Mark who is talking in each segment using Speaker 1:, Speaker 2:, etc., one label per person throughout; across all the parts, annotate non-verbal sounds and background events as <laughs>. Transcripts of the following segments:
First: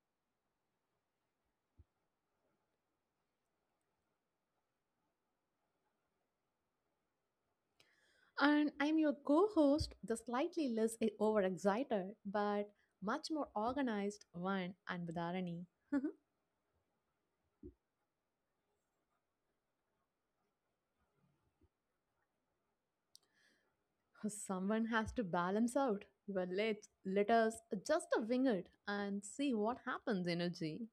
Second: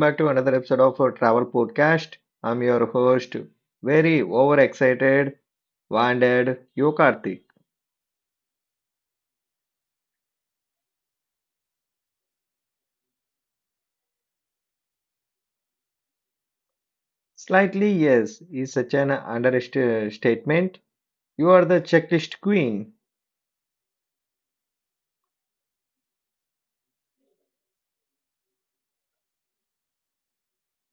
Speaker 1: back to another episode of our travel podcast. I'm your host, very overexcited, wounded Yokarthi.
Speaker 2: And I'm your co host, the slightly less overexcited, but much more organized one, and Anbudharani. <laughs>
Speaker 1: Slightly yes is such an understatement. You are the checklist queen.
Speaker 2: Someone has to balance out. Well, let us just wing it and see what happens, energy.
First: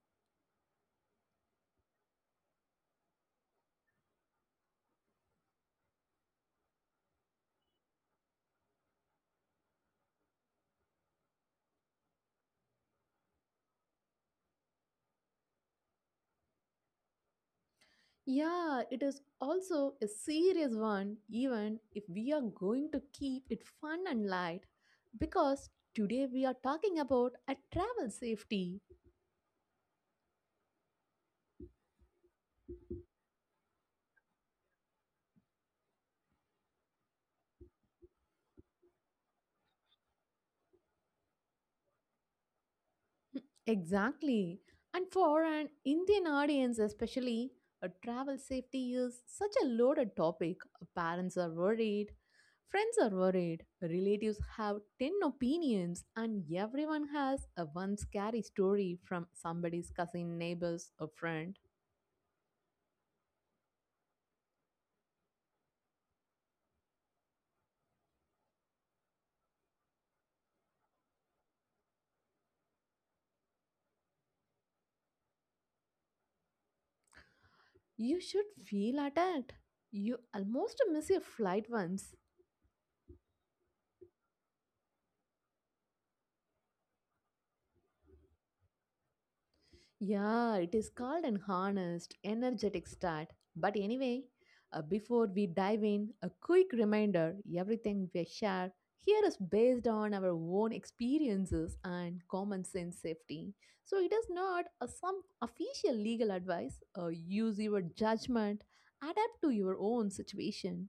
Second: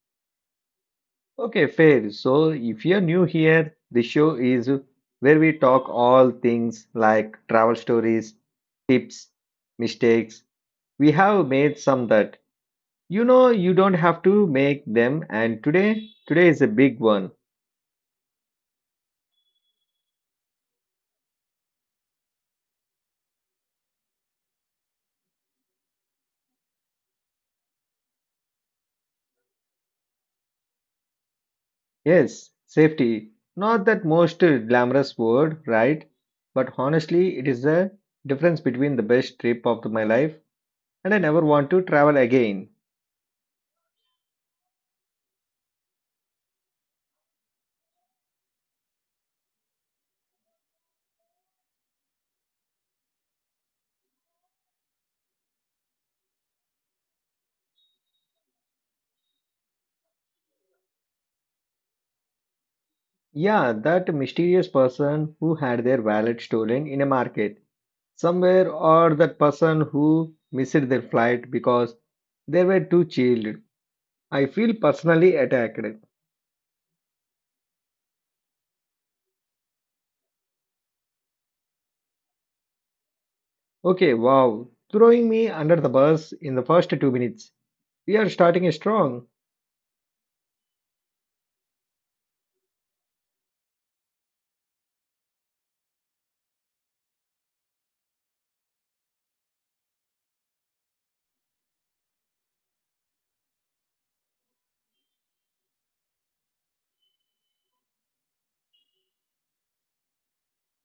Speaker 1: Okay, fair. So if you're new here, the show is where we talk all things like travel stories, tips, mistakes. We have made some that you don't have to make them, and today is a big one.
Speaker 2: Yeah, it is also a serious one, even if we are going to keep it fun and light. Because today we are talking about a travel safety.
Speaker 1: Yes, safety. Not that most glamorous word, right? But honestly, it is the difference between the best trip of my life and I never want to travel again.
Speaker 2: Exactly. And for an Indian audience, especially, a travel safety is such a loaded topic. Parents are worried, friends are worried, relatives have 10 opinions, and everyone has a one scary story from somebody's cousin, neighbors, or friend.
Speaker 1: Yeah, that mysterious person who had their wallet stolen in a market somewhere, or that person who missed their flight because they were too chilled. I feel personally attacked.
Speaker 2: You should feel attacked. You almost miss your flight once.
Speaker 1: Okay, wow. Throwing me under the bus in the first 2 minutes. We are starting strong.
Speaker 2: Yeah, it is called an honest, energetic start. But anyway, before we dive in, a quick reminder: everything we share here is based on our own experiences and common sense safety. So it is not a, some official legal advice. Use your judgment, adapt to your own situation.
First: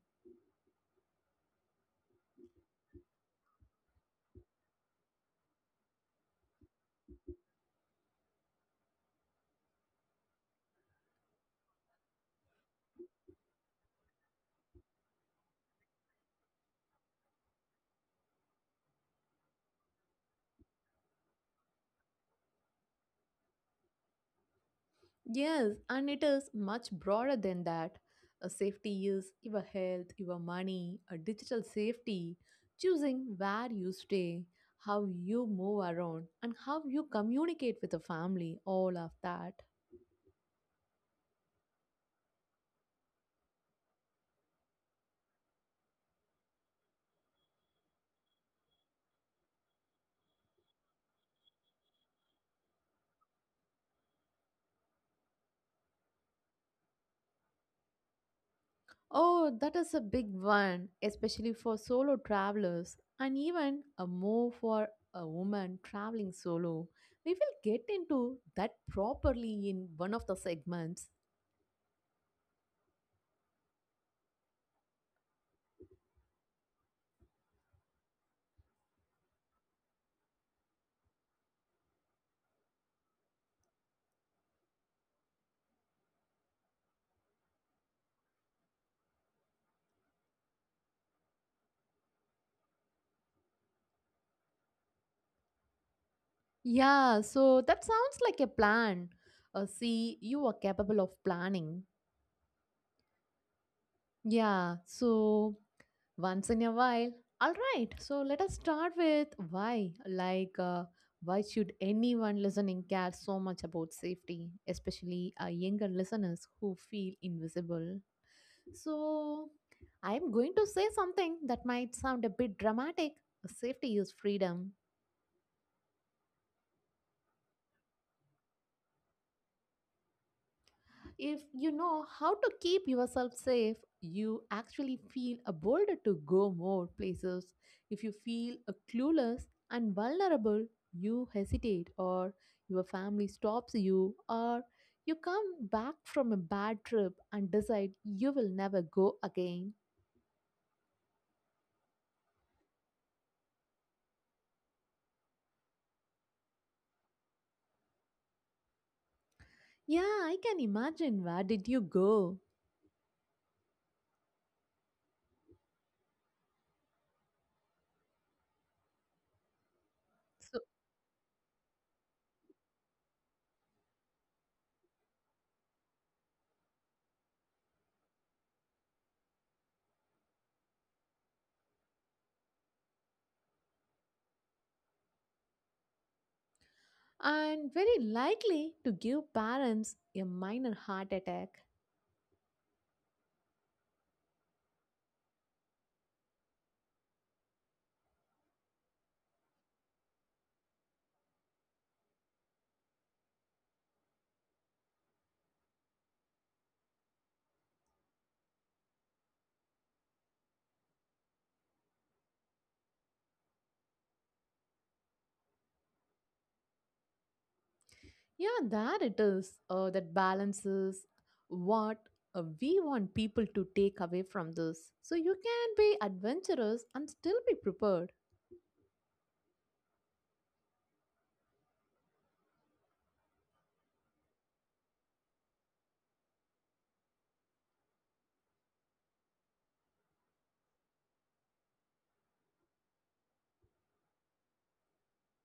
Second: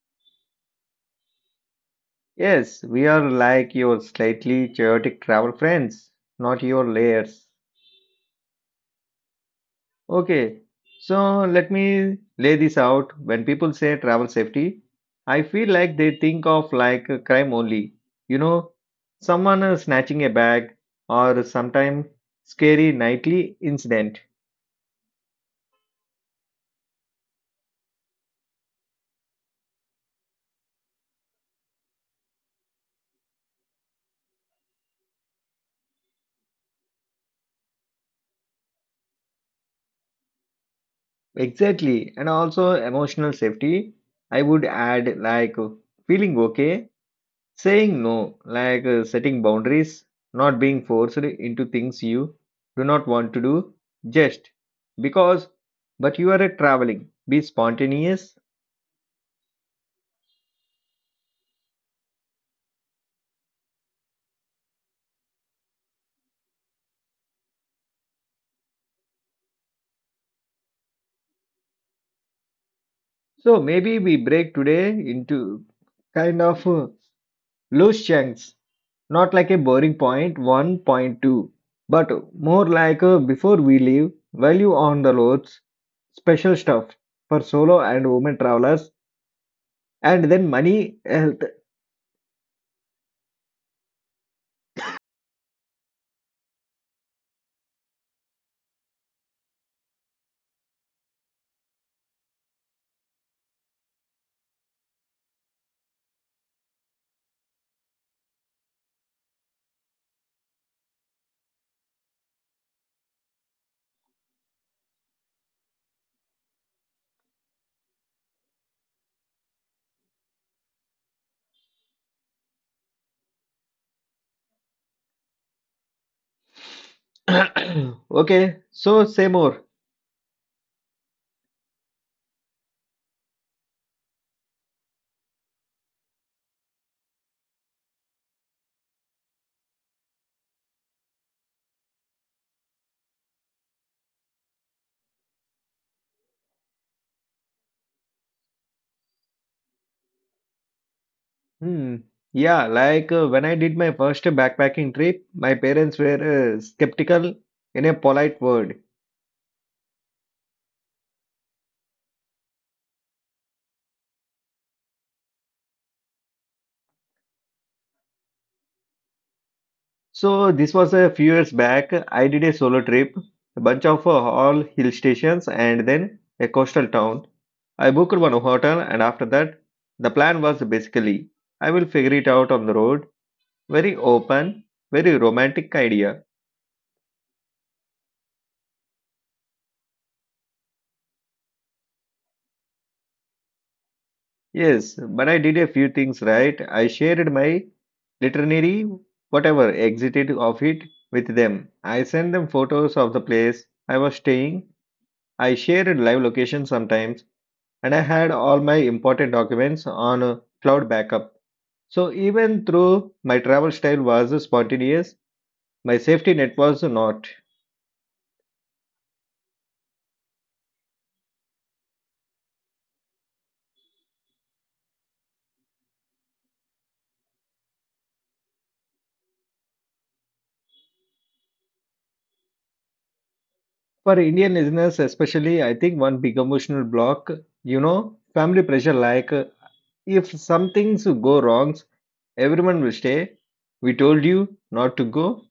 Speaker 1: Yes, we are like your slightly chaotic travel friends, not your layers. Okay, so let me lay this out. When people say travel safety, I feel like they think of like a crime only. You know, someone snatching a bag or sometime scary nightly incident.
Speaker 2: Yes, and it is much broader than that. A safety is your health, your money, a digital safety, choosing where you stay, how you move around, and how you communicate with the family, all of that.
Speaker 1: Exactly, and also emotional safety. I would add like feeling okay saying no, like setting boundaries, not being forced into things you do not want to do just because, but you are traveling. Be spontaneous.
Speaker 2: Oh, that is a big one, especially for solo travelers, and even a more for a woman traveling solo. We will get into that properly in one of the segments.
Speaker 1: So maybe we break today into kind of loose chunks, not like a boring point one, point two, but more like before we leave, value on the roads, special stuff for solo and women travelers, and then money, health.
Speaker 2: Yeah, so that sounds like a plan. See, you are capable of planning. Yeah, so once in a while. All right, so let us start with why. Why should anyone listening care so much about safety, especially younger listeners who feel invisible? So, I'm going to say something that might sound a bit dramatic. Safety is freedom.
Speaker 1: <coughs> <clears throat> Okay, so say more.
Speaker 2: If you know how to keep yourself safe, you actually feel a bolder to go more places. If you feel a clueless and vulnerable, you hesitate, or your family stops you, or you come back from a bad trip and decide you will never go again.
Speaker 1: Hmm. Yeah, like when I did my first backpacking trip, my parents were skeptical, in a polite word.
Speaker 2: Yeah, I can imagine. Where did you go?
Speaker 1: So
Speaker 2: So,
Speaker 1: this was a few years back. I did a solo trip, a bunch of all hill stations and then a coastal town. I booked one hotel and after that, the plan was basically I will figure it out on the road. Very open, very romantic idea.
Speaker 2: and very likely to give parents a minor heart attack.
Speaker 1: Yes, but I did a few things right. I shared my literary, whatever, exited of it with them. I sent them photos of the place I was staying. I shared live location sometimes, and I had all my important documents on a cloud backup. So even though my travel style was spontaneous, my safety net was not.
Speaker 2: Yeah, that it is. That balances what we want people to take away from this. So you can be adventurous and still be prepared.
Speaker 1: For Indian listeners, especially, I think one big emotional block, you know, family pressure like if some things go wrong, everyone will stay. We told you not to go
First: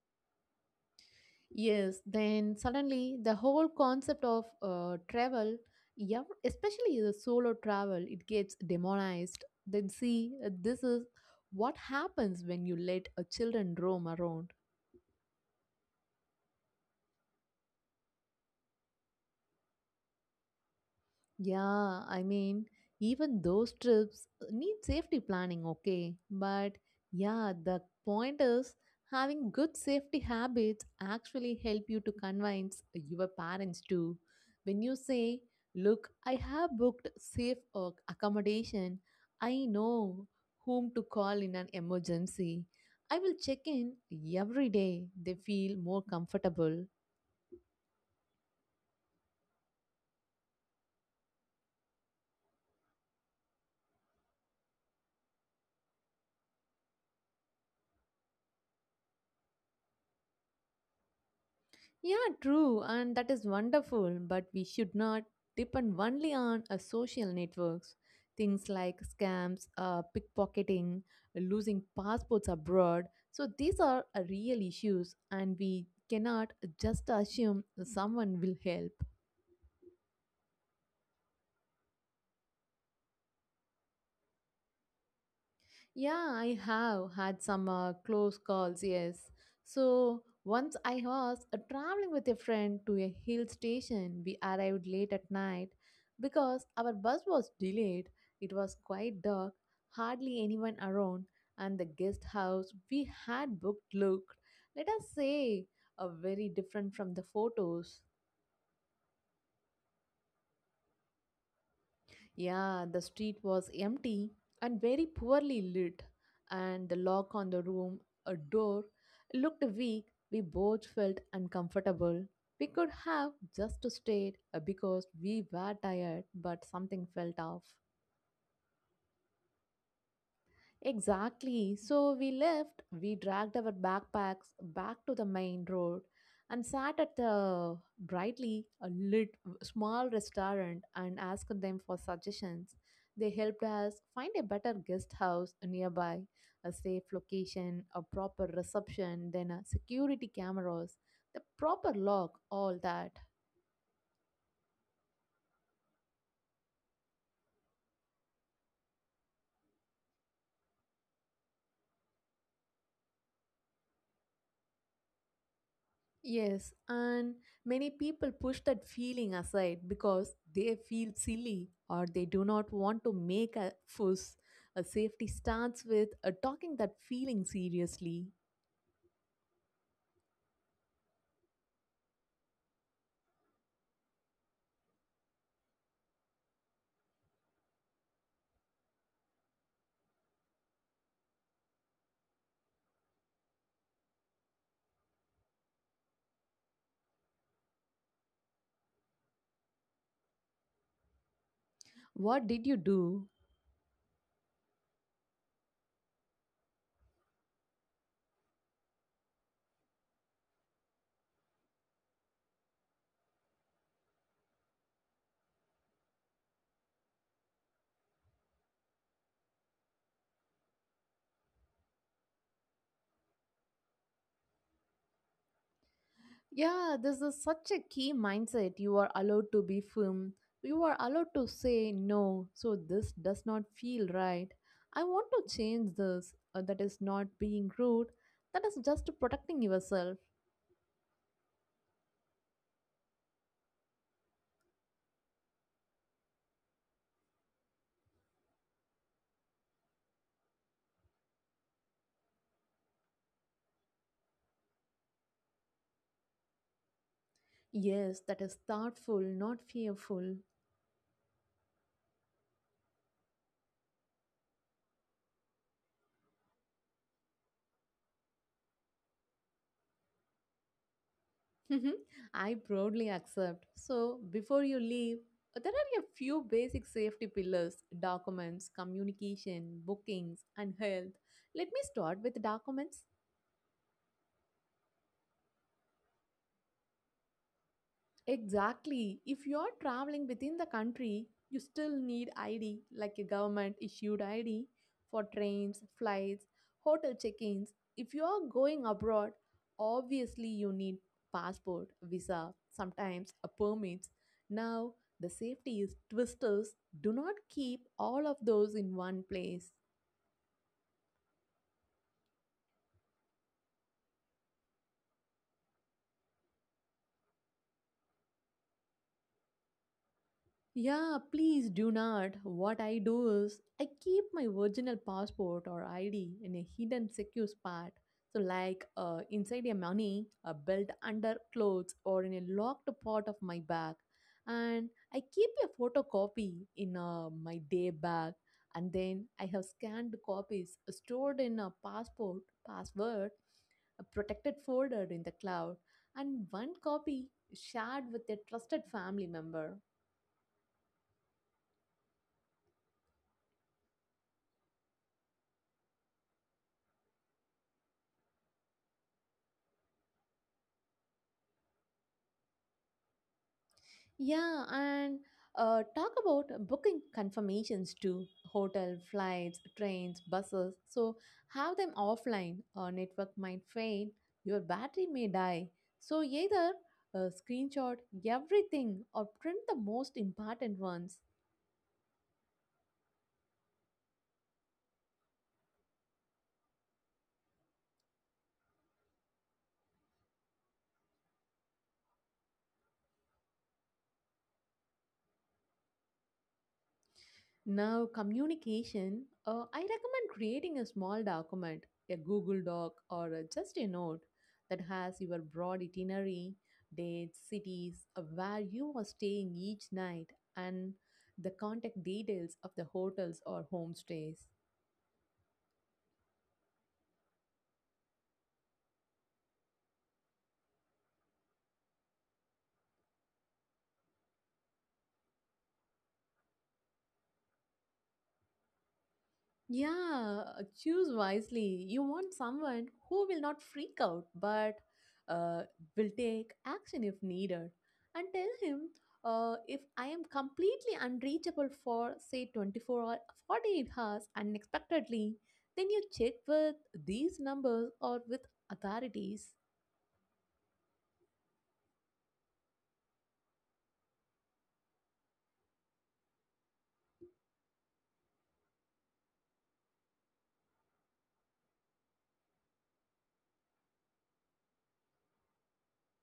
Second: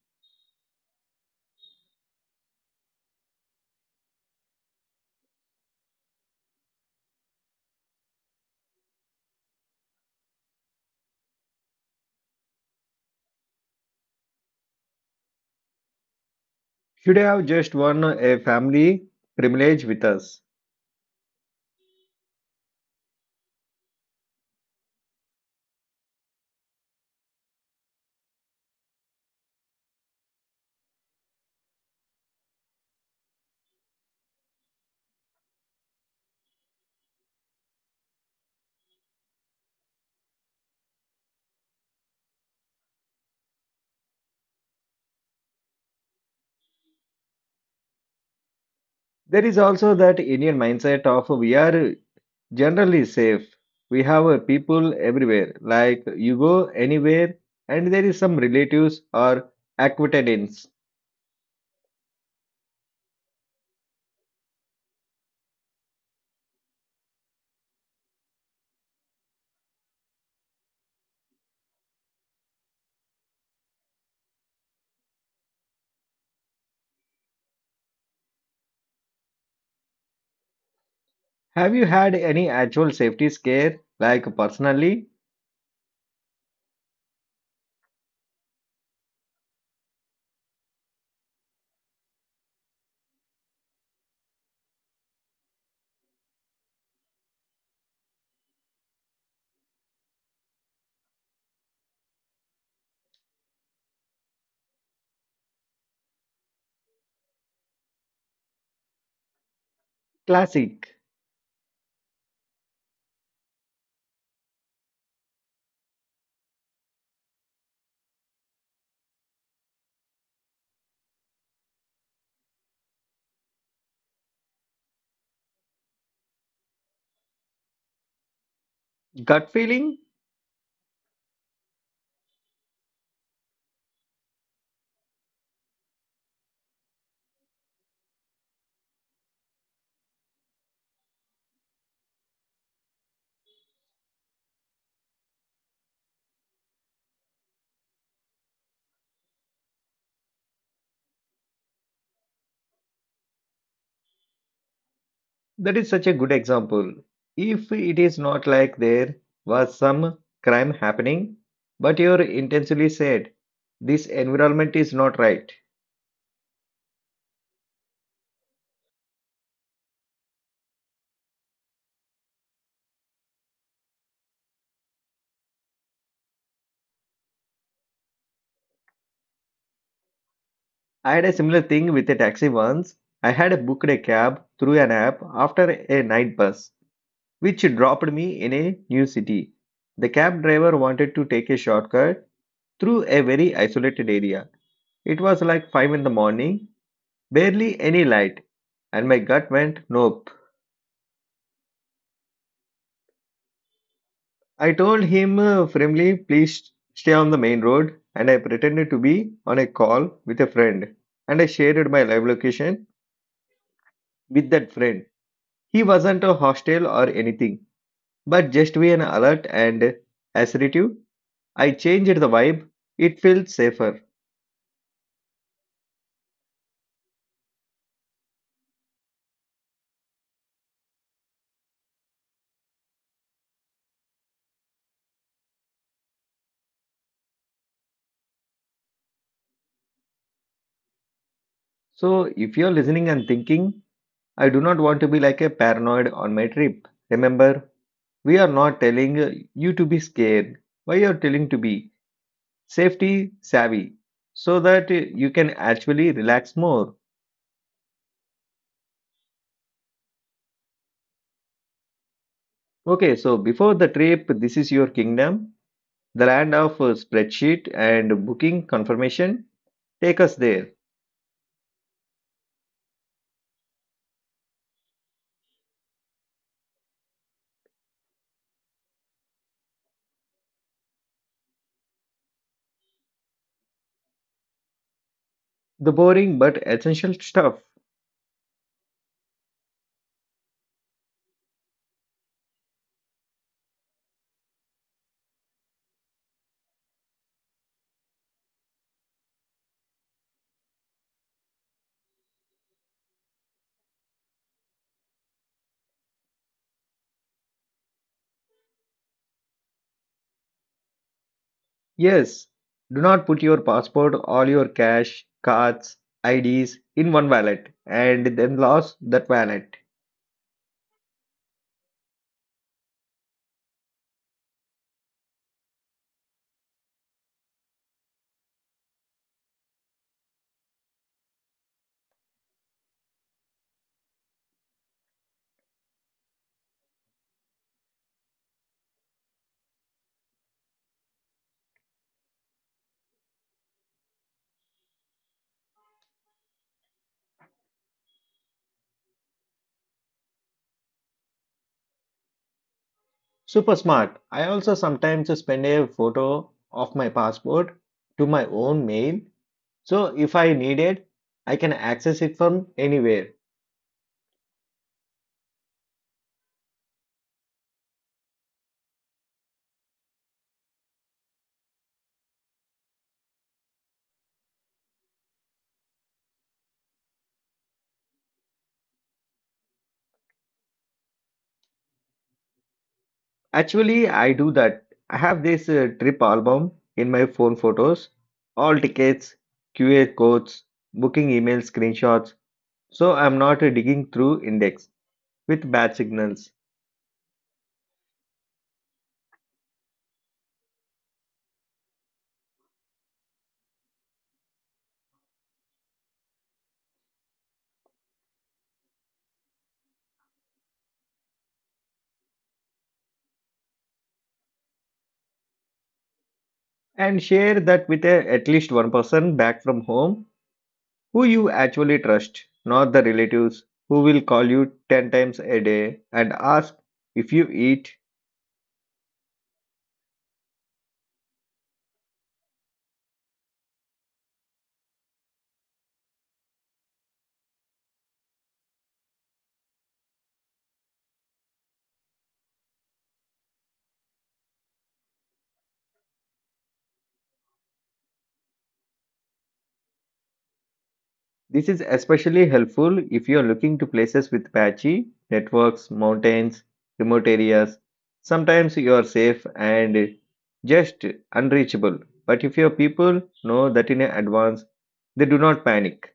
Speaker 2: Yes, then suddenly the whole concept of travel, yeah, especially the solo travel, it gets demonized. Then see, this is what happens when you let a children roam around.
Speaker 1: should have just won a family privilege with us.
Speaker 2: Yeah, I mean, even those trips need safety planning, okay? But yeah, the point is having good safety habits actually help you to convince your parents too. When you say, look, I have booked safe accommodation, I know whom to call in an emergency. I will check in every day. They feel more comfortable.
Speaker 1: There is also that Indian mindset of we are generally safe. We have people everywhere. Like you go anywhere and there is some relatives or acquaintance.
Speaker 2: Yeah, true, and that is wonderful, but we should not depend only on social networks. Things like scams, pickpocketing, losing passports abroad. So these are real issues, and we cannot just assume someone will help.
Speaker 1: Have you had any actual safety scare like personally?
Speaker 2: Yeah, I have had some close calls, yes. So once I was traveling with a friend to a hill station. We arrived late at night because our bus was delayed. It was quite dark, hardly anyone around, and the guest house we had booked looked, let us say, very different from the photos.
Speaker 1: Classic.
Speaker 2: Yeah, the street was empty and very poorly lit, and the lock on the room, a door, looked weak. We both felt uncomfortable. We could have just stayed because we were tired, but something felt off.
Speaker 1: Gut feeling?
Speaker 2: Exactly. So we left, we dragged our backpacks back to the main road and sat at the brightly a lit small restaurant and asked them for suggestions. They helped us find a better guest house nearby, a safe location, a proper reception, then a security cameras, the proper lock, all that.
Speaker 1: That is such a good example. If it is not like there was some crime happening, but you're intentionally said, this environment is not right.
Speaker 2: Yes, and many people push that feeling aside because they feel silly or they do not want to make a fuss. A safety starts with talking that feeling seriously.
Speaker 1: I had a similar thing with a taxi once. I had booked a cab through an app after a night bus, which dropped me in a new city. The cab driver wanted to take a shortcut through a very isolated area. It was like 5 in the morning, barely any light, and my gut went, nope.
Speaker 2: What did you do?
Speaker 1: I told him firmly, please stay on the main road, and I pretended to be on a call with a friend. And I shared my live location with that friend. He wasn't a hostile or anything, but just be an alert and assertive, I changed the vibe. It felt safer.
Speaker 2: Yeah, this is such a key mindset. You are allowed to be firm. You are allowed to say no. So this does not feel right. I want to change this. That is not being rude. That is just protecting yourself.
Speaker 1: So if you're listening and thinking, I do not want to be like a paranoid on my trip, remember, we are not telling you to be scared. Why you are telling to be safety savvy so that you can actually relax more.
Speaker 2: Yes, that is thoughtful, not fearful.
Speaker 1: Okay, so before the trip, this is your kingdom, the land of spreadsheet and booking confirmation. Take us there.
Speaker 2: <laughs> I proudly accept. So before you leave, there are a few basic safety pillars: documents, communication, bookings, and health. Let me start with documents.
Speaker 1: The boring but essential stuff.
Speaker 2: Exactly. If you're traveling within the country, you still need ID, like a government issued ID for trains, flights, hotel check-ins. If you're going abroad, obviously you need passport, visa, sometimes a permits. Now, the safety is twisters. Do not keep all of those in one place.
Speaker 1: Yes, do not put your passport, all your cash, cards, IDs in one wallet and then lost that wallet.
Speaker 2: Yeah, please do not. What I do is I keep my original passport or ID in a hidden secure spot. So, like inside a money, a belt under clothes, or in a locked part of my bag. And I keep a photocopy in my day bag. And then I have scanned copies stored in a passport, password, a protected folder in the cloud, and one copy shared with a trusted family member.
Speaker 1: Super smart. I also sometimes spend a photo of my passport to my own mail. So if I need it, I can access it from anywhere.
Speaker 2: Yeah, and talk about booking confirmations too: hotel, flights, trains, buses. So have them offline. Our network might fail, your battery may die. So either screenshot everything or print the most important ones.
Speaker 1: Actually, I do that. I have this trip album in my phone photos, all tickets, QR codes, booking email screenshots. So I'm not digging through index with bad signals.
Speaker 2: Now, communication, I recommend creating a small document, a Google Doc, or just a note that has your broad itinerary, dates, cities, where you are staying each night, and the contact details of the hotels or homestays.
Speaker 1: And share that with at least one person back from home who you actually trust, not the relatives who will call you 10 times a day and ask if you eat.
Speaker 2: Yeah, choose wisely. You want someone who will not freak out but uh, will take action if needed. And tell him if I am completely unreachable for, say, 24 or 48 hours unexpectedly, then you check with these numbers or with authorities.
Speaker 1: This is especially helpful if you are looking to places with patchy networks, mountains, remote areas. Sometimes you are safe and just unreachable. But if your people know that in advance, they do not panic.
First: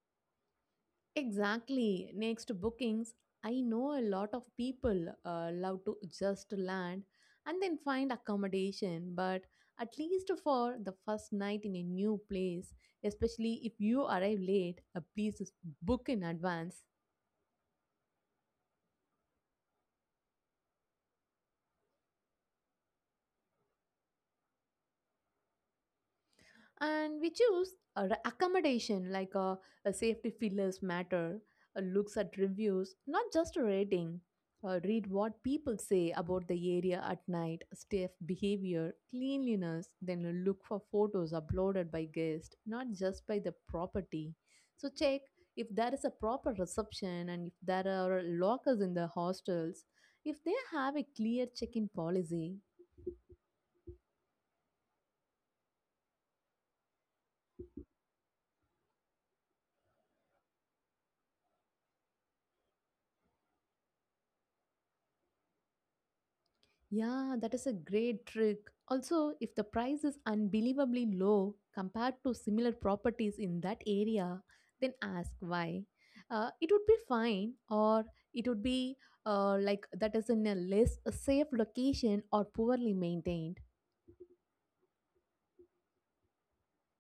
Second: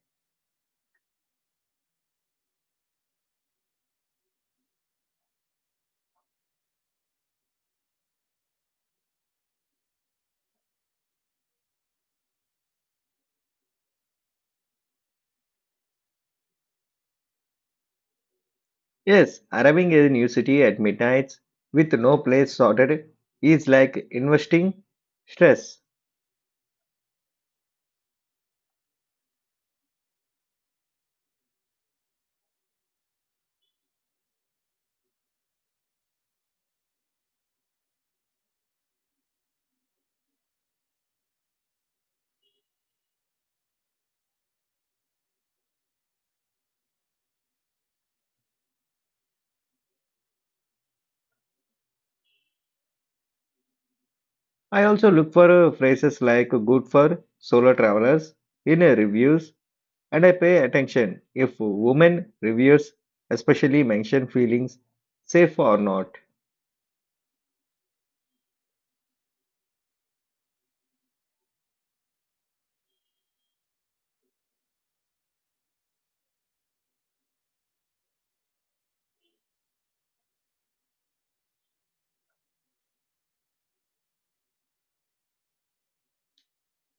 Speaker 2: Exactly. Next, bookings. I know a lot of people love to just land and then find accommodation, but at least for the first night in a new place, especially if you arrive late, please book in advance.
Speaker 1: Yes, arriving in a new city at midnight with no place sorted is like investing stress.
Speaker 2: And we choose accommodation like a safety feelers matter, looks at reviews, not just a rating. Read what people say about the area at night, staff behavior, cleanliness. Then look for photos uploaded by guests, not just by the property. So check if there is a proper reception and if there are lockers in the hostels, if they have a clear check in policy.
Speaker 1: I also look for phrases like good for solo travelers in reviews. And I pay attention if women reviewers especially mention feelings, safe or not.
Speaker 2: Yeah, that is a great trick. Also, if the price is unbelievably low compared to similar properties in that area, then ask why. It would be fine, or it would be like that is in a less safe location or poorly maintained.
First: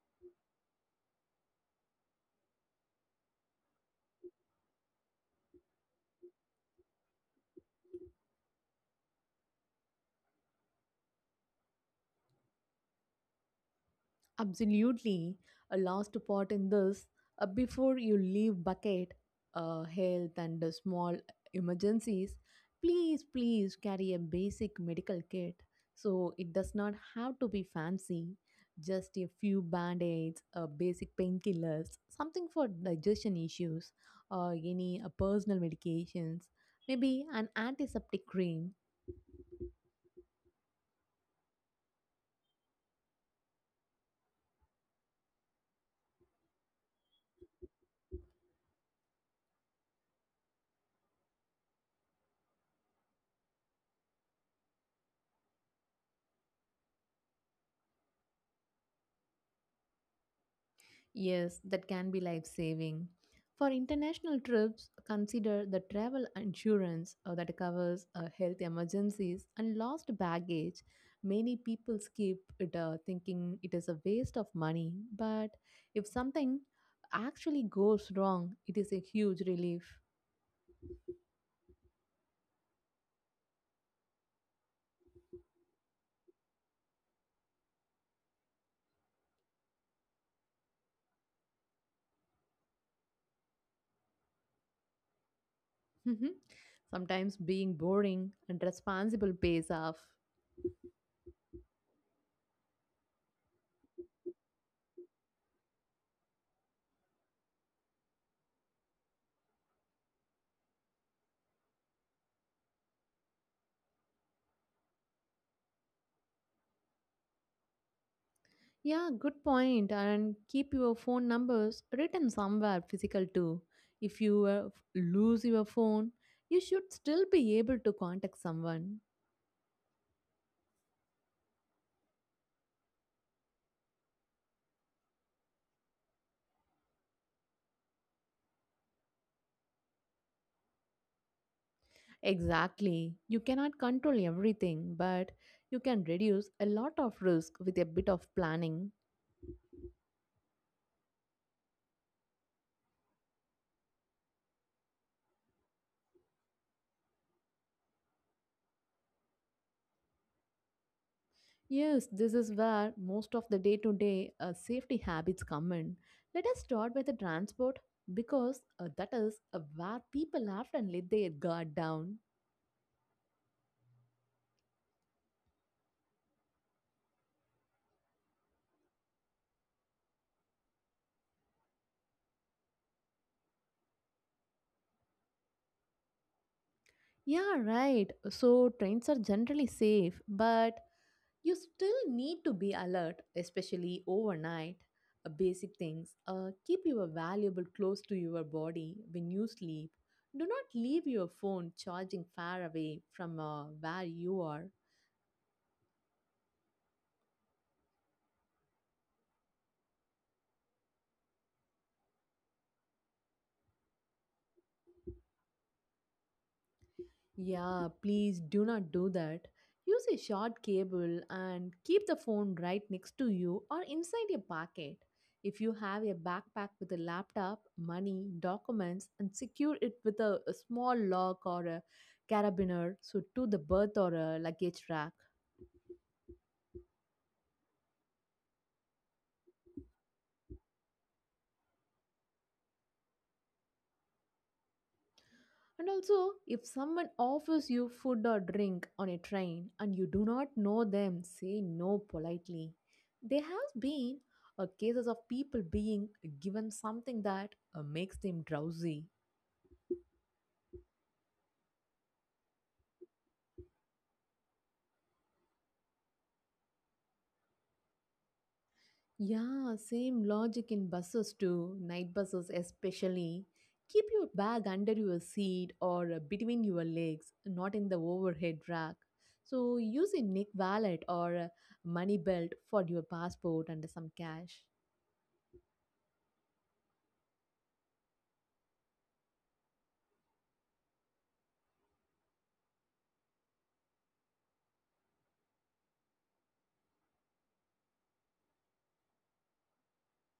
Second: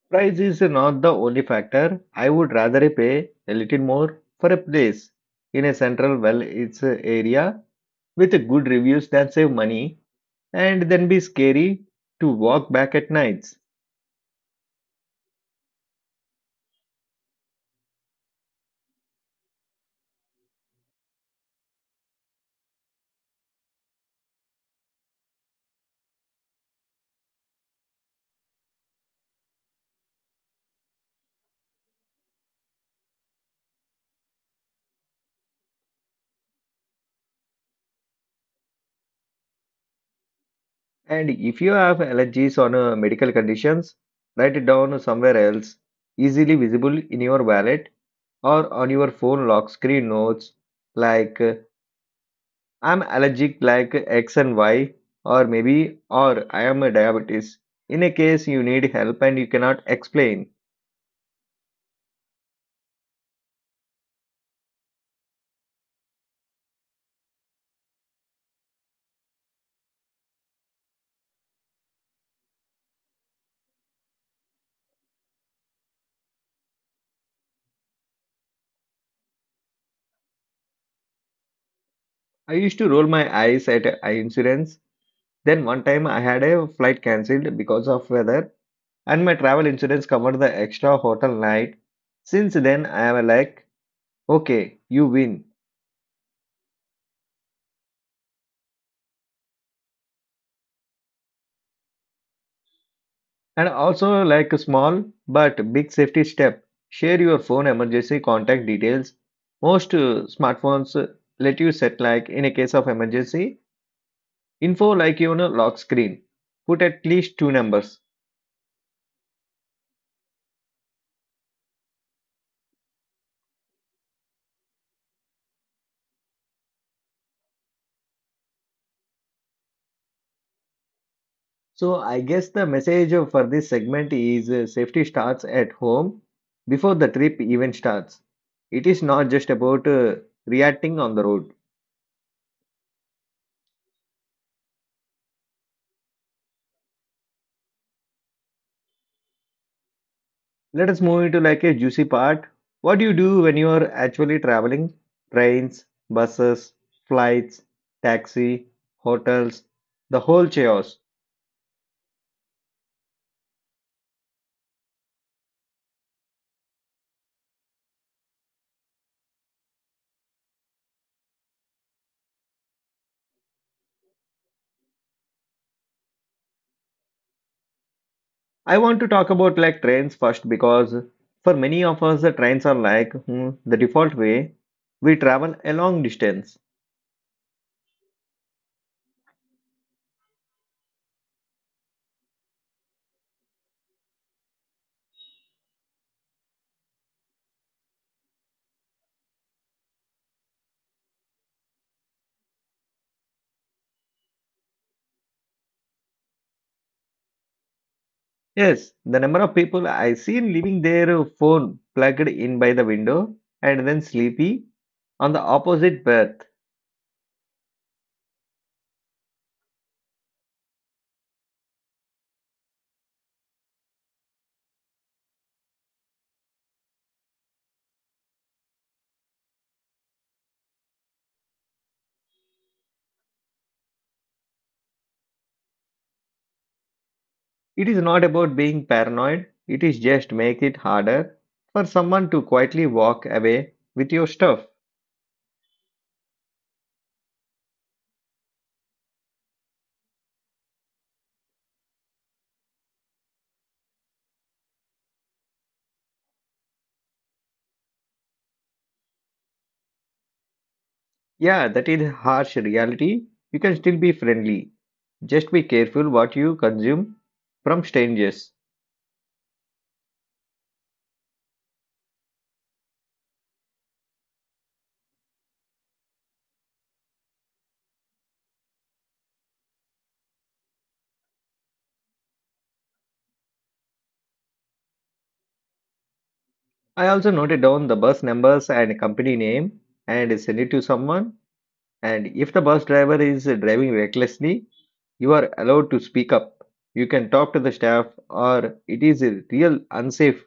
Speaker 1: Price is not the only factor. I would rather pay a little more for a place in a central well its area with good reviews than save money and then be scary to walk back at nights.
Speaker 2: Absolutely. A last part in this before you leave bucket, health, and small emergencies, please, please carry a basic medical kit. So it does not have to be fancy, just a few band aids, basic painkillers, something for digestion issues, or any personal medications, maybe an antiseptic cream.
Speaker 1: And if you have allergies or medical conditions, write it down somewhere else, easily visible in your wallet or on your phone lock screen notes like I'm allergic like X and Y, or maybe, or I am a diabetes. In a case you need help and you cannot explain.
Speaker 2: Yes, that can be life saving. For international trips, consider the travel insurance that covers health emergencies and lost baggage. Many people skip it thinking it is a waste of money, but if something actually goes wrong, it is a huge relief.
Speaker 1: I used to roll my eyes at eye insurance. Then one time I had a flight cancelled because of weather, and my travel insurance covered the extra hotel night. Since then I am like, okay, you win.
Speaker 2: Mhm. Sometimes being boring and responsible pays off.
Speaker 1: And also, like a small but big safety step, share your phone emergency contact details. Most smartphones let you set like in a case of emergency info like lock screen. Put at least two numbers.
Speaker 2: Yeah, good point. And keep your phone numbers written somewhere physical too. If you lose your phone, you should still be able to contact someone.
Speaker 1: So I guess the message for this segment is safety starts at home before the trip even starts. It is not just about reacting on the road.
Speaker 2: Exactly. You cannot control everything, but you can reduce a lot of risk with a bit of planning.
Speaker 1: Let us move into like a juicy part. What do you do when you are actually traveling? Trains, buses, flights, taxi, hotels, the whole chaos.
Speaker 2: Yes, this is where most of the day to day safety habits come in. Let us start with the transport because that is where people often let their guard down.
Speaker 1: I want to talk about like trains first because for many of us the trains are like hmm, the default way we travel a long distance.
Speaker 2: Yeah, right. So trains are generally safe, but you still need to be alert, especially overnight. Basic things, keep your valuable close to your body when you sleep. Do not leave your phone charging far away from where you are.
Speaker 1: Yes, the number of people I seen leaving their phone plugged in by the window and then sleepy on the opposite berth.
Speaker 2: Yeah, please do not do that. Use a short cable and keep the phone right next to you or inside your pocket. If you have a backpack with a laptop, money, documents, and secure it with a small lock or a carabiner, so to the berth or a luggage rack.
Speaker 1: It is not about being paranoid, it is just make it harder for someone to quietly walk away with your stuff.
Speaker 2: And also, if someone offers you food or drink on a train and you do not know them, say no politely. There have been cases of people being given something that makes them drowsy.
Speaker 1: Yeah, that is a harsh reality. You can still be friendly. Just be careful what you consume from strangers.
Speaker 2: Yeah, same logic in buses too, night buses especially. Keep your bag under your seat or between your legs, not in the overhead rack. So use a neck wallet or a money belt for your passport and some cash.
Speaker 1: I also noted down the bus numbers and company name and send it to someone. And if the bus driver is driving recklessly, you are allowed to speak up. You can talk to the staff, or it is a real unsafe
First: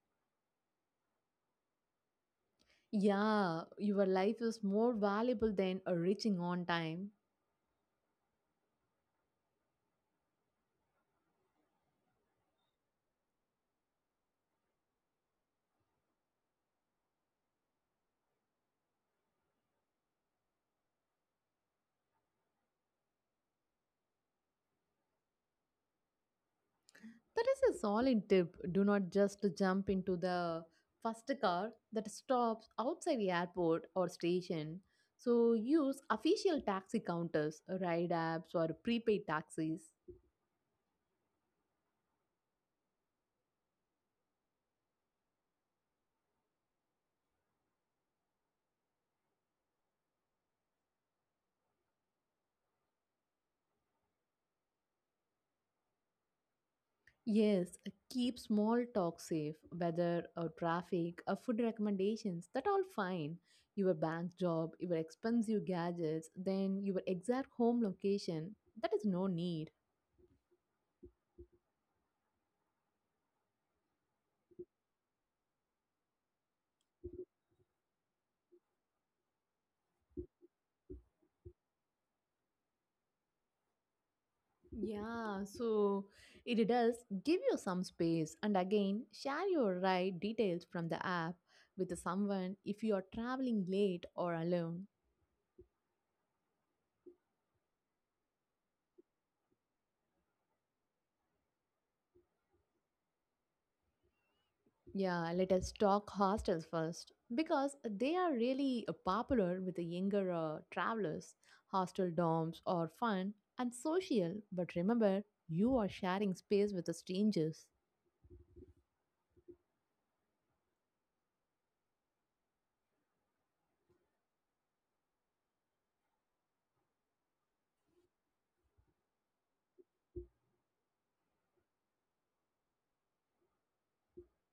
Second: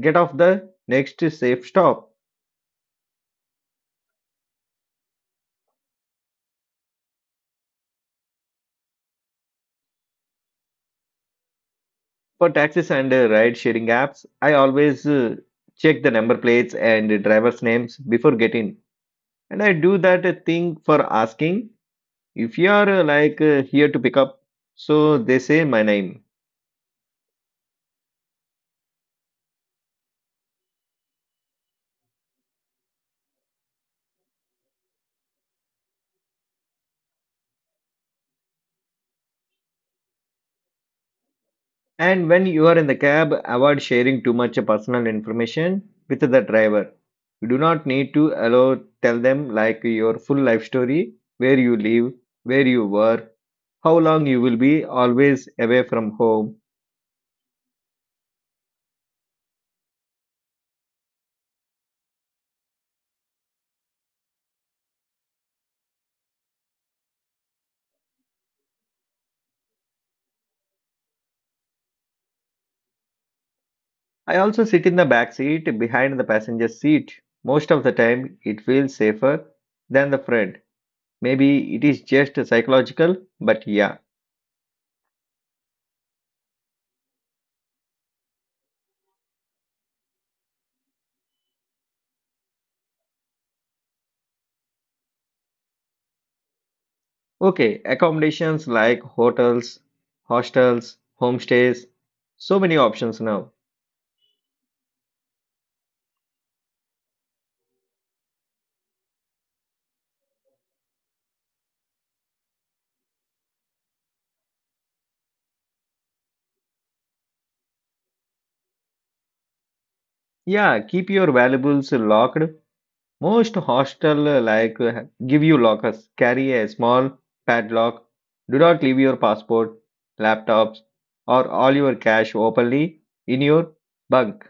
Speaker 1: get off the next safe stop.
Speaker 2: Yeah, your life is more valuable than reaching on time.
Speaker 1: For taxis and ride-sharing apps, I always check the number plates and driver's names before getting. And I do that thing for asking if you are here to pick up. So they say my name.
Speaker 2: That is a solid tip. Do not just jump into the first car that stops outside the airport or station. So use official taxi counters, ride apps, or prepaid taxis.
Speaker 1: And when you are in the cab, avoid sharing too much personal information with the driver. You do not need to allow tell them like your full life story, where you live, where you work, how long you will be always away from home.
Speaker 2: Yes, keep small talk safe, weather or traffic or food recommendations, that all fine. Your bank job, your expensive gadgets, then your exact home location, that is no need.
Speaker 1: I also sit in the back seat behind the passenger seat. Most of the time, it feels safer than the front. Maybe it is just psychological, but yeah.
Speaker 2: Yeah, so it does give you some space and again share your ride details from the app with someone if you are traveling late or alone.
Speaker 1: Okay, accommodations like hotels, hostels, homestays, so many options now.
Speaker 2: Yeah, let us talk hostels first because they are really popular with the younger travelers. Hostel dorms are fun and social, but remember, you are sharing space with the strangers.
Speaker 1: Yeah, keep your valuables locked. Most hostel give you lockers. Carry a small padlock. Do not leave your passport, laptops, or all your cash openly in your bunk.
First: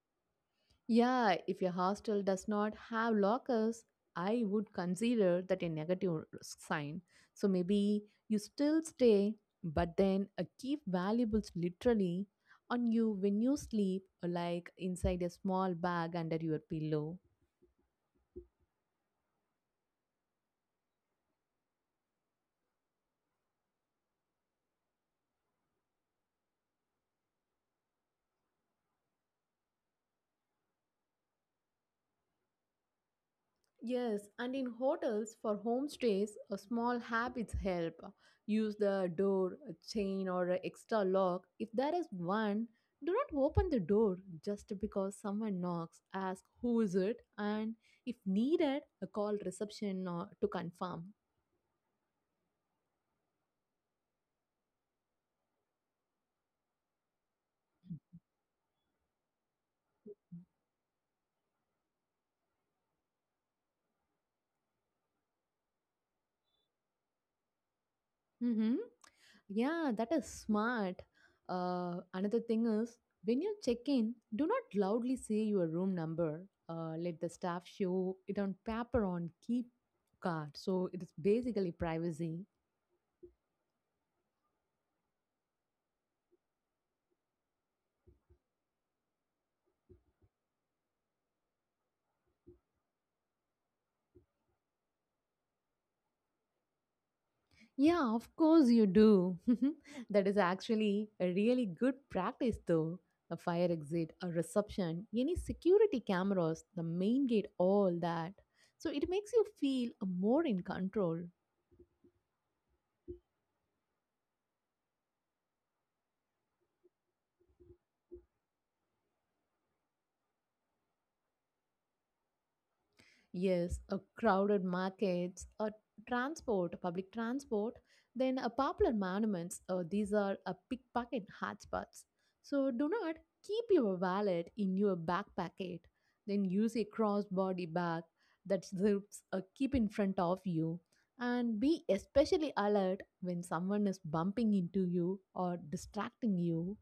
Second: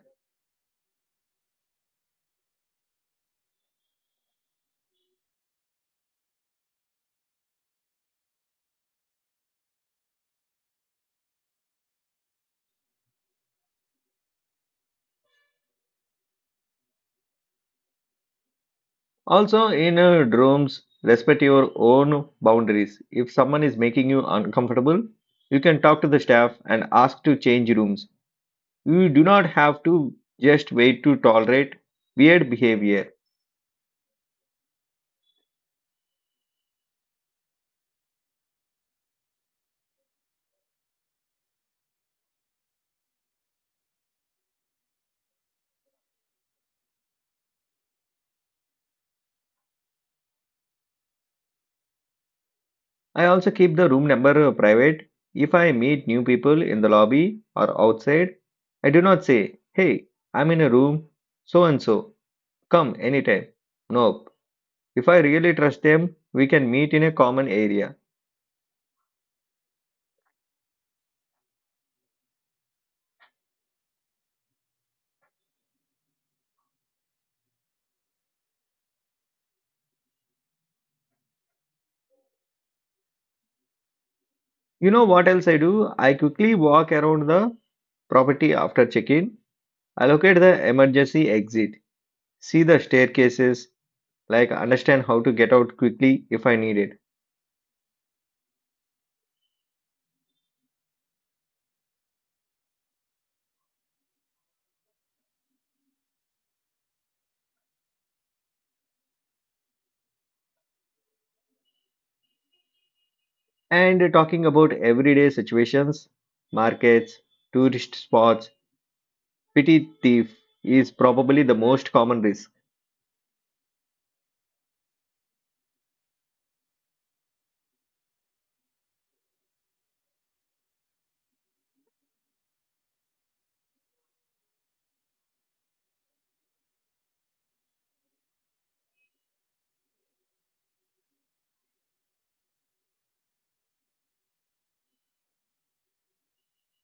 Speaker 2: Yeah, if your hostel does not have lockers, I would consider that a negative sign. So maybe you still stay, but then keep valuables literally on you when you sleep, like inside a small bag under your pillow?
Speaker 1: Also, in rooms, respect your own boundaries. If someone is making you uncomfortable, you can talk to the staff and ask to change rooms. You do not have to just wait to tolerate weird behavior.
Speaker 2: Yes, and in hotels for homestays, a small habits help. Use the door, a chain, or an extra lock. If there is one, do not open the door just because someone knocks. Ask who is it, and if needed, a call reception to confirm.
Speaker 1: I also keep the room number private. If I meet new people in the lobby or outside, I do not say, "Hey, I'm in a room, so and so, come anytime." Nope. If I really trust them, we can meet in a common area.
Speaker 2: Mm-hmm. Yeah, that is smart. Another thing is when you check in, do not loudly say your room number. Let the staff show it on paper on key card. So it is basically privacy.
Speaker 1: You know what else I do? I quickly walk around the property after check in, allocate the emergency exit, see the staircases, like understand how to get out quickly if I need it.
Speaker 2: Yeah, of course you do. <laughs> That is actually a really good practice, though. A fire exit, a reception, any security cameras, the main gate, all that. So it makes you feel more in control.
Speaker 1: And talking about everyday situations, markets, tourist spots, petty thief is probably the most common risk.
Speaker 2: Yes, a crowded markets, a transport, public transport, then a popular monuments. These are a pickpocket hotspots. So do not keep your wallet in your back pocket. Then use a crossbody bag that zips keep in front of you, and be especially alert when someone is bumping into you or distracting you.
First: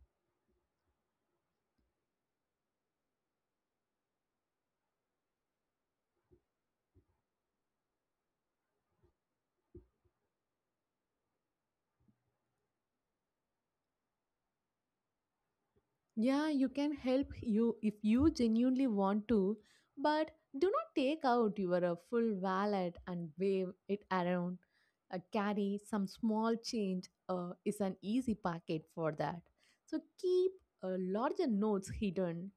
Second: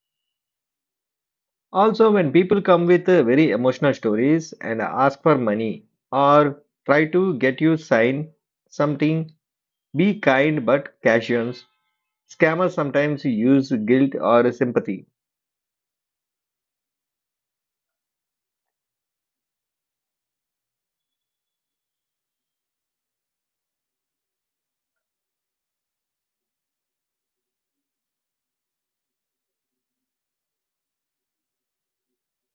Speaker 1: Also, when people come with very emotional stories and ask for money or try to get you sign something, be kind but casual. Scammers sometimes use guilt or sympathy.
Speaker 2: Yeah, you can help you if you genuinely want to, but do not take out your full wallet and wave it around. Carry some small change is an easy packet for that. So keep larger notes hidden.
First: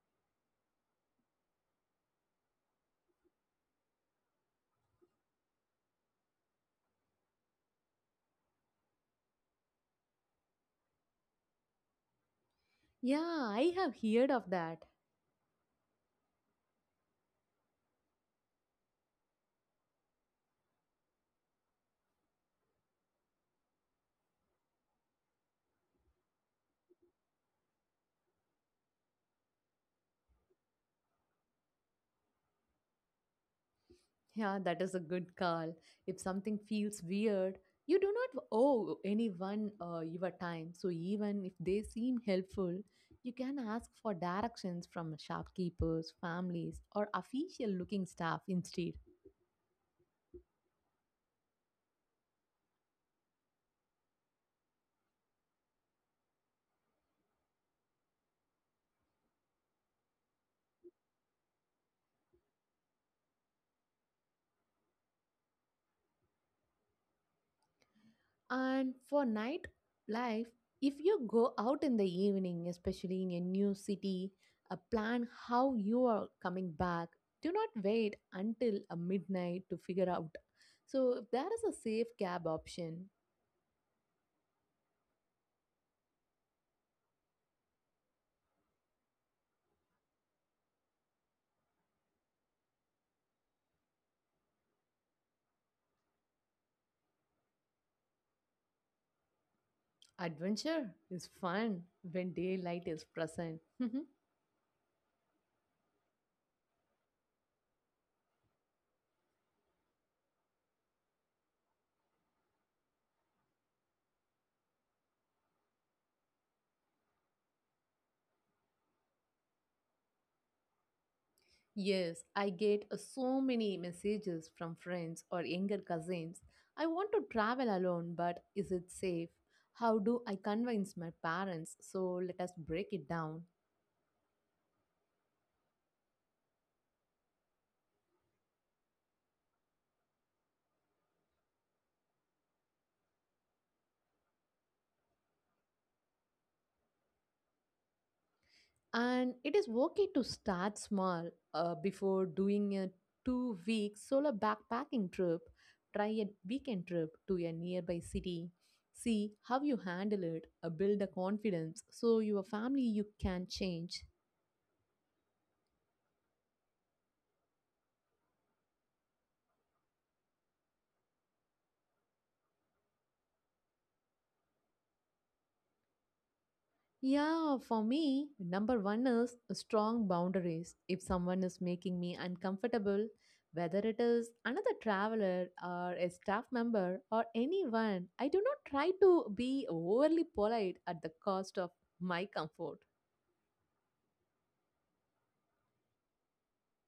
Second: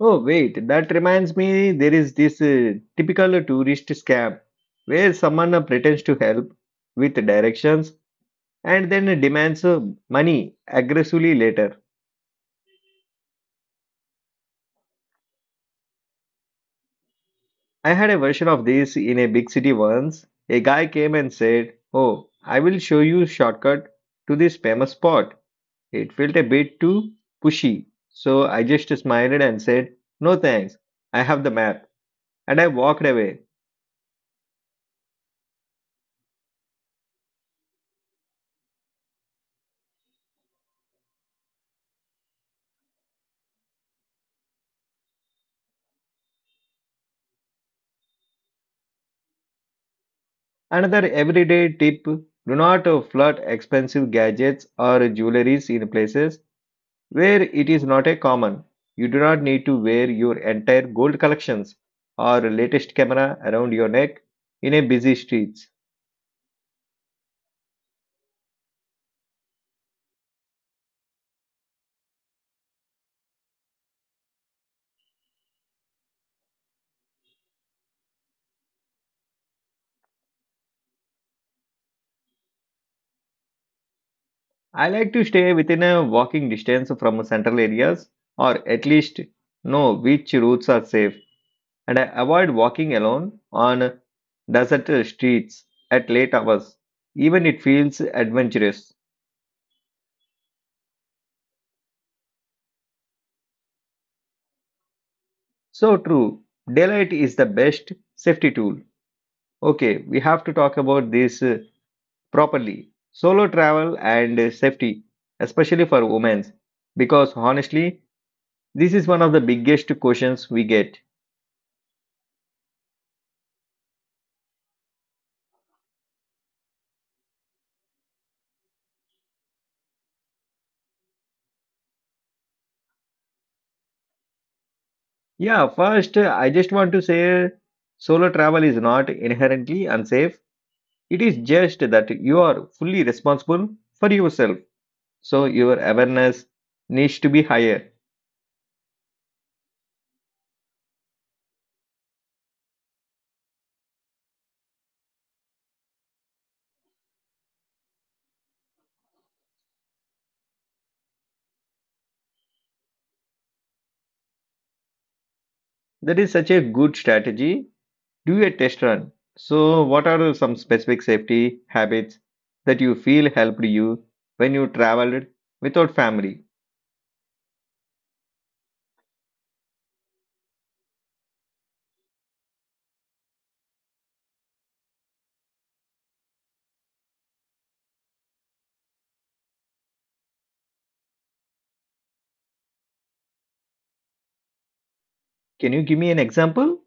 Speaker 1: Oh, wait, that reminds me there is this typical tourist scam where someone pretends to help with directions and then demands money aggressively later.
Speaker 2: Yeah, I have heard of that.
Speaker 1: I had a version of this in a big city once. A guy came and said, "Oh, I will show you shortcut to this famous spot." It felt a bit too pushy, so I just smiled and said, "No thanks. I have the map." And I walked away.
Speaker 2: Yeah, that is a good call. If something feels weird, you do not owe anyone your time. So even if they seem helpful, you can ask for directions from shopkeepers, families, or official looking staff instead.
Speaker 1: Another everyday tip: do not flood expensive gadgets or jewelries in places where it is not a common, you do not need to wear your entire gold collections or latest camera around your neck in a busy streets.
Speaker 2: And for night life, if you go out in the evening, especially in a new city, plan how you are coming back. Do not wait until a midnight to figure out. So there is a safe cab option.
Speaker 1: I like to stay within a walking distance from central areas or at least know which routes are safe and I avoid walking alone on desert streets at late hours. Even it feels adventurous.
Speaker 2: Adventure is fun when daylight is present. <laughs>
Speaker 1: So true. Daylight is the best safety tool. Okay, we have to talk about this properly, solo travel and safety, especially for women. Because honestly, this is one of the biggest questions we get.
Speaker 2: Yes, I get so many messages from friends or younger cousins. I want to travel alone, but is it safe? How do I convince my parents? So let us break it down.
Speaker 1: Yeah, first, I just want to say solo travel is not inherently unsafe. It is just that you are fully responsible for yourself. So your awareness needs to be higher.
Speaker 2: And it is okay to start small before doing a 2 week solo backpacking trip. Try a weekend trip to a nearby city. See how you handle it, build a confidence so your family you can change.
Speaker 1: That is such a good strategy, do a test run. So, what are some specific safety habits that you feel helped you when you traveled without family?
Speaker 2: Yeah, for me, number one is strong boundaries. If someone is making me uncomfortable, whether it is another traveler or a staff member or anyone, I do not try to be overly polite at the cost of my comfort.
Speaker 1: Can you give me an example?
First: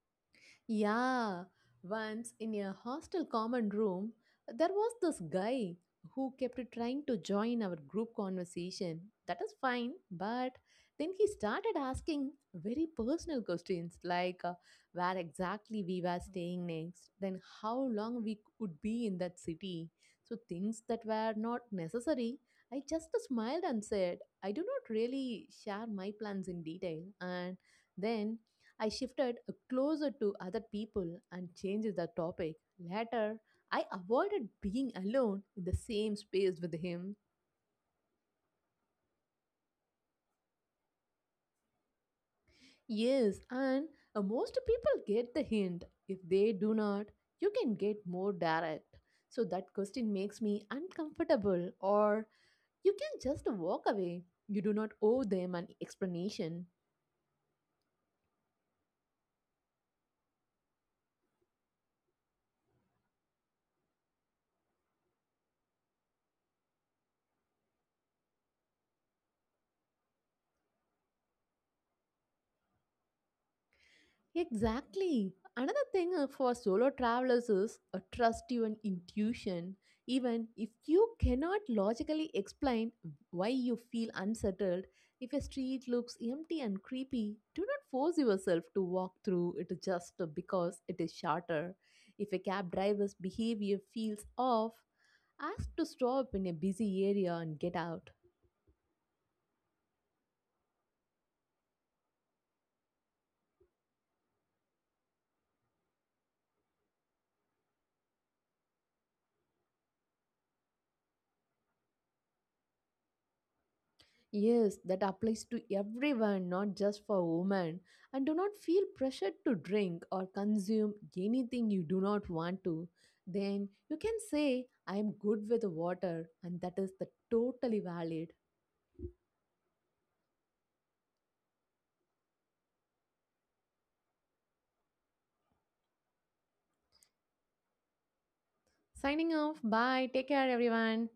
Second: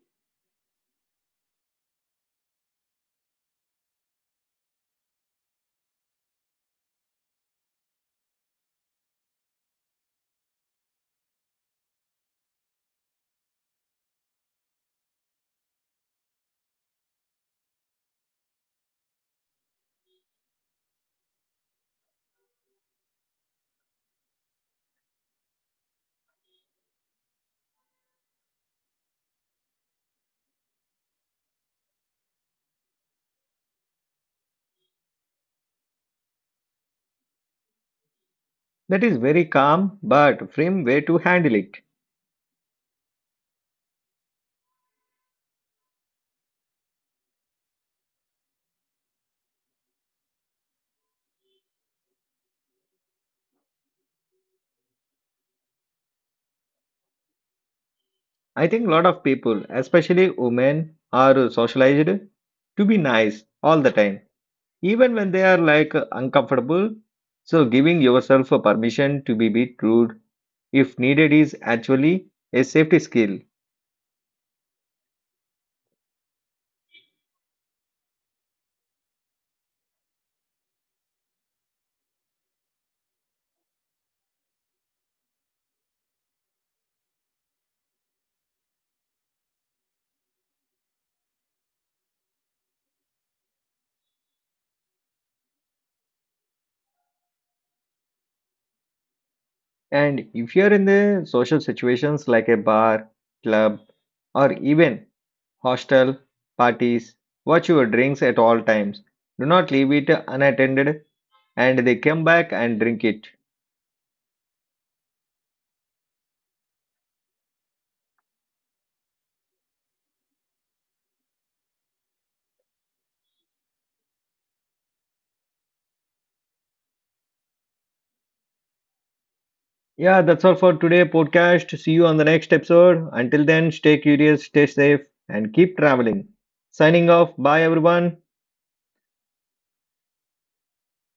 Speaker 2: Yeah, once in a hostel common room, there was this guy who kept trying to join our group conversation. That is fine, but then he started asking very personal questions like where exactly we were staying next, then how long we would be in that city. So, things that were not necessary. I just smiled and said, I do not really share my plans in detail. And then I shifted closer to other people and changed the topic. Later, I avoided being alone in the same space with him.
Speaker 1: That is very calm, but firm way to handle it.
Speaker 2: Yes, and most people get the hint. If they do not, you can get more direct. So that question makes me uncomfortable, or you can just walk away. You do not owe them an explanation.
Speaker 1: I think a lot of people, especially women, are socialized to be nice all the time, even when they are like uncomfortable. So, giving yourself a permission to be bit rude if needed is actually a safety skill.
Speaker 2: Exactly. Another thing for solo travelers is trust your intuition. Even if you cannot logically explain why you feel unsettled, if a street looks empty and creepy, do not force yourself to walk through it just because it is shorter. If a cab driver's behavior feels off, ask to stop in a busy area and get out.
Speaker 1: And if you're in the social situations like a bar, club, or even hostel, parties, watch your drinks at all times. Do not leave it unattended and they come back and drink it.
Speaker 2: Yes, that applies to everyone, not just for women. And do not feel pressured to drink or consume anything you do not want to. Then you can say, I am good with water, and that is the totally valid.
Speaker 1: Yeah, that's all for today podcast. See you on the next episode. Until then, stay curious, stay safe, and keep traveling. Signing off. Bye, everyone.
Speaker 2: Signing off. Bye. Take care, everyone.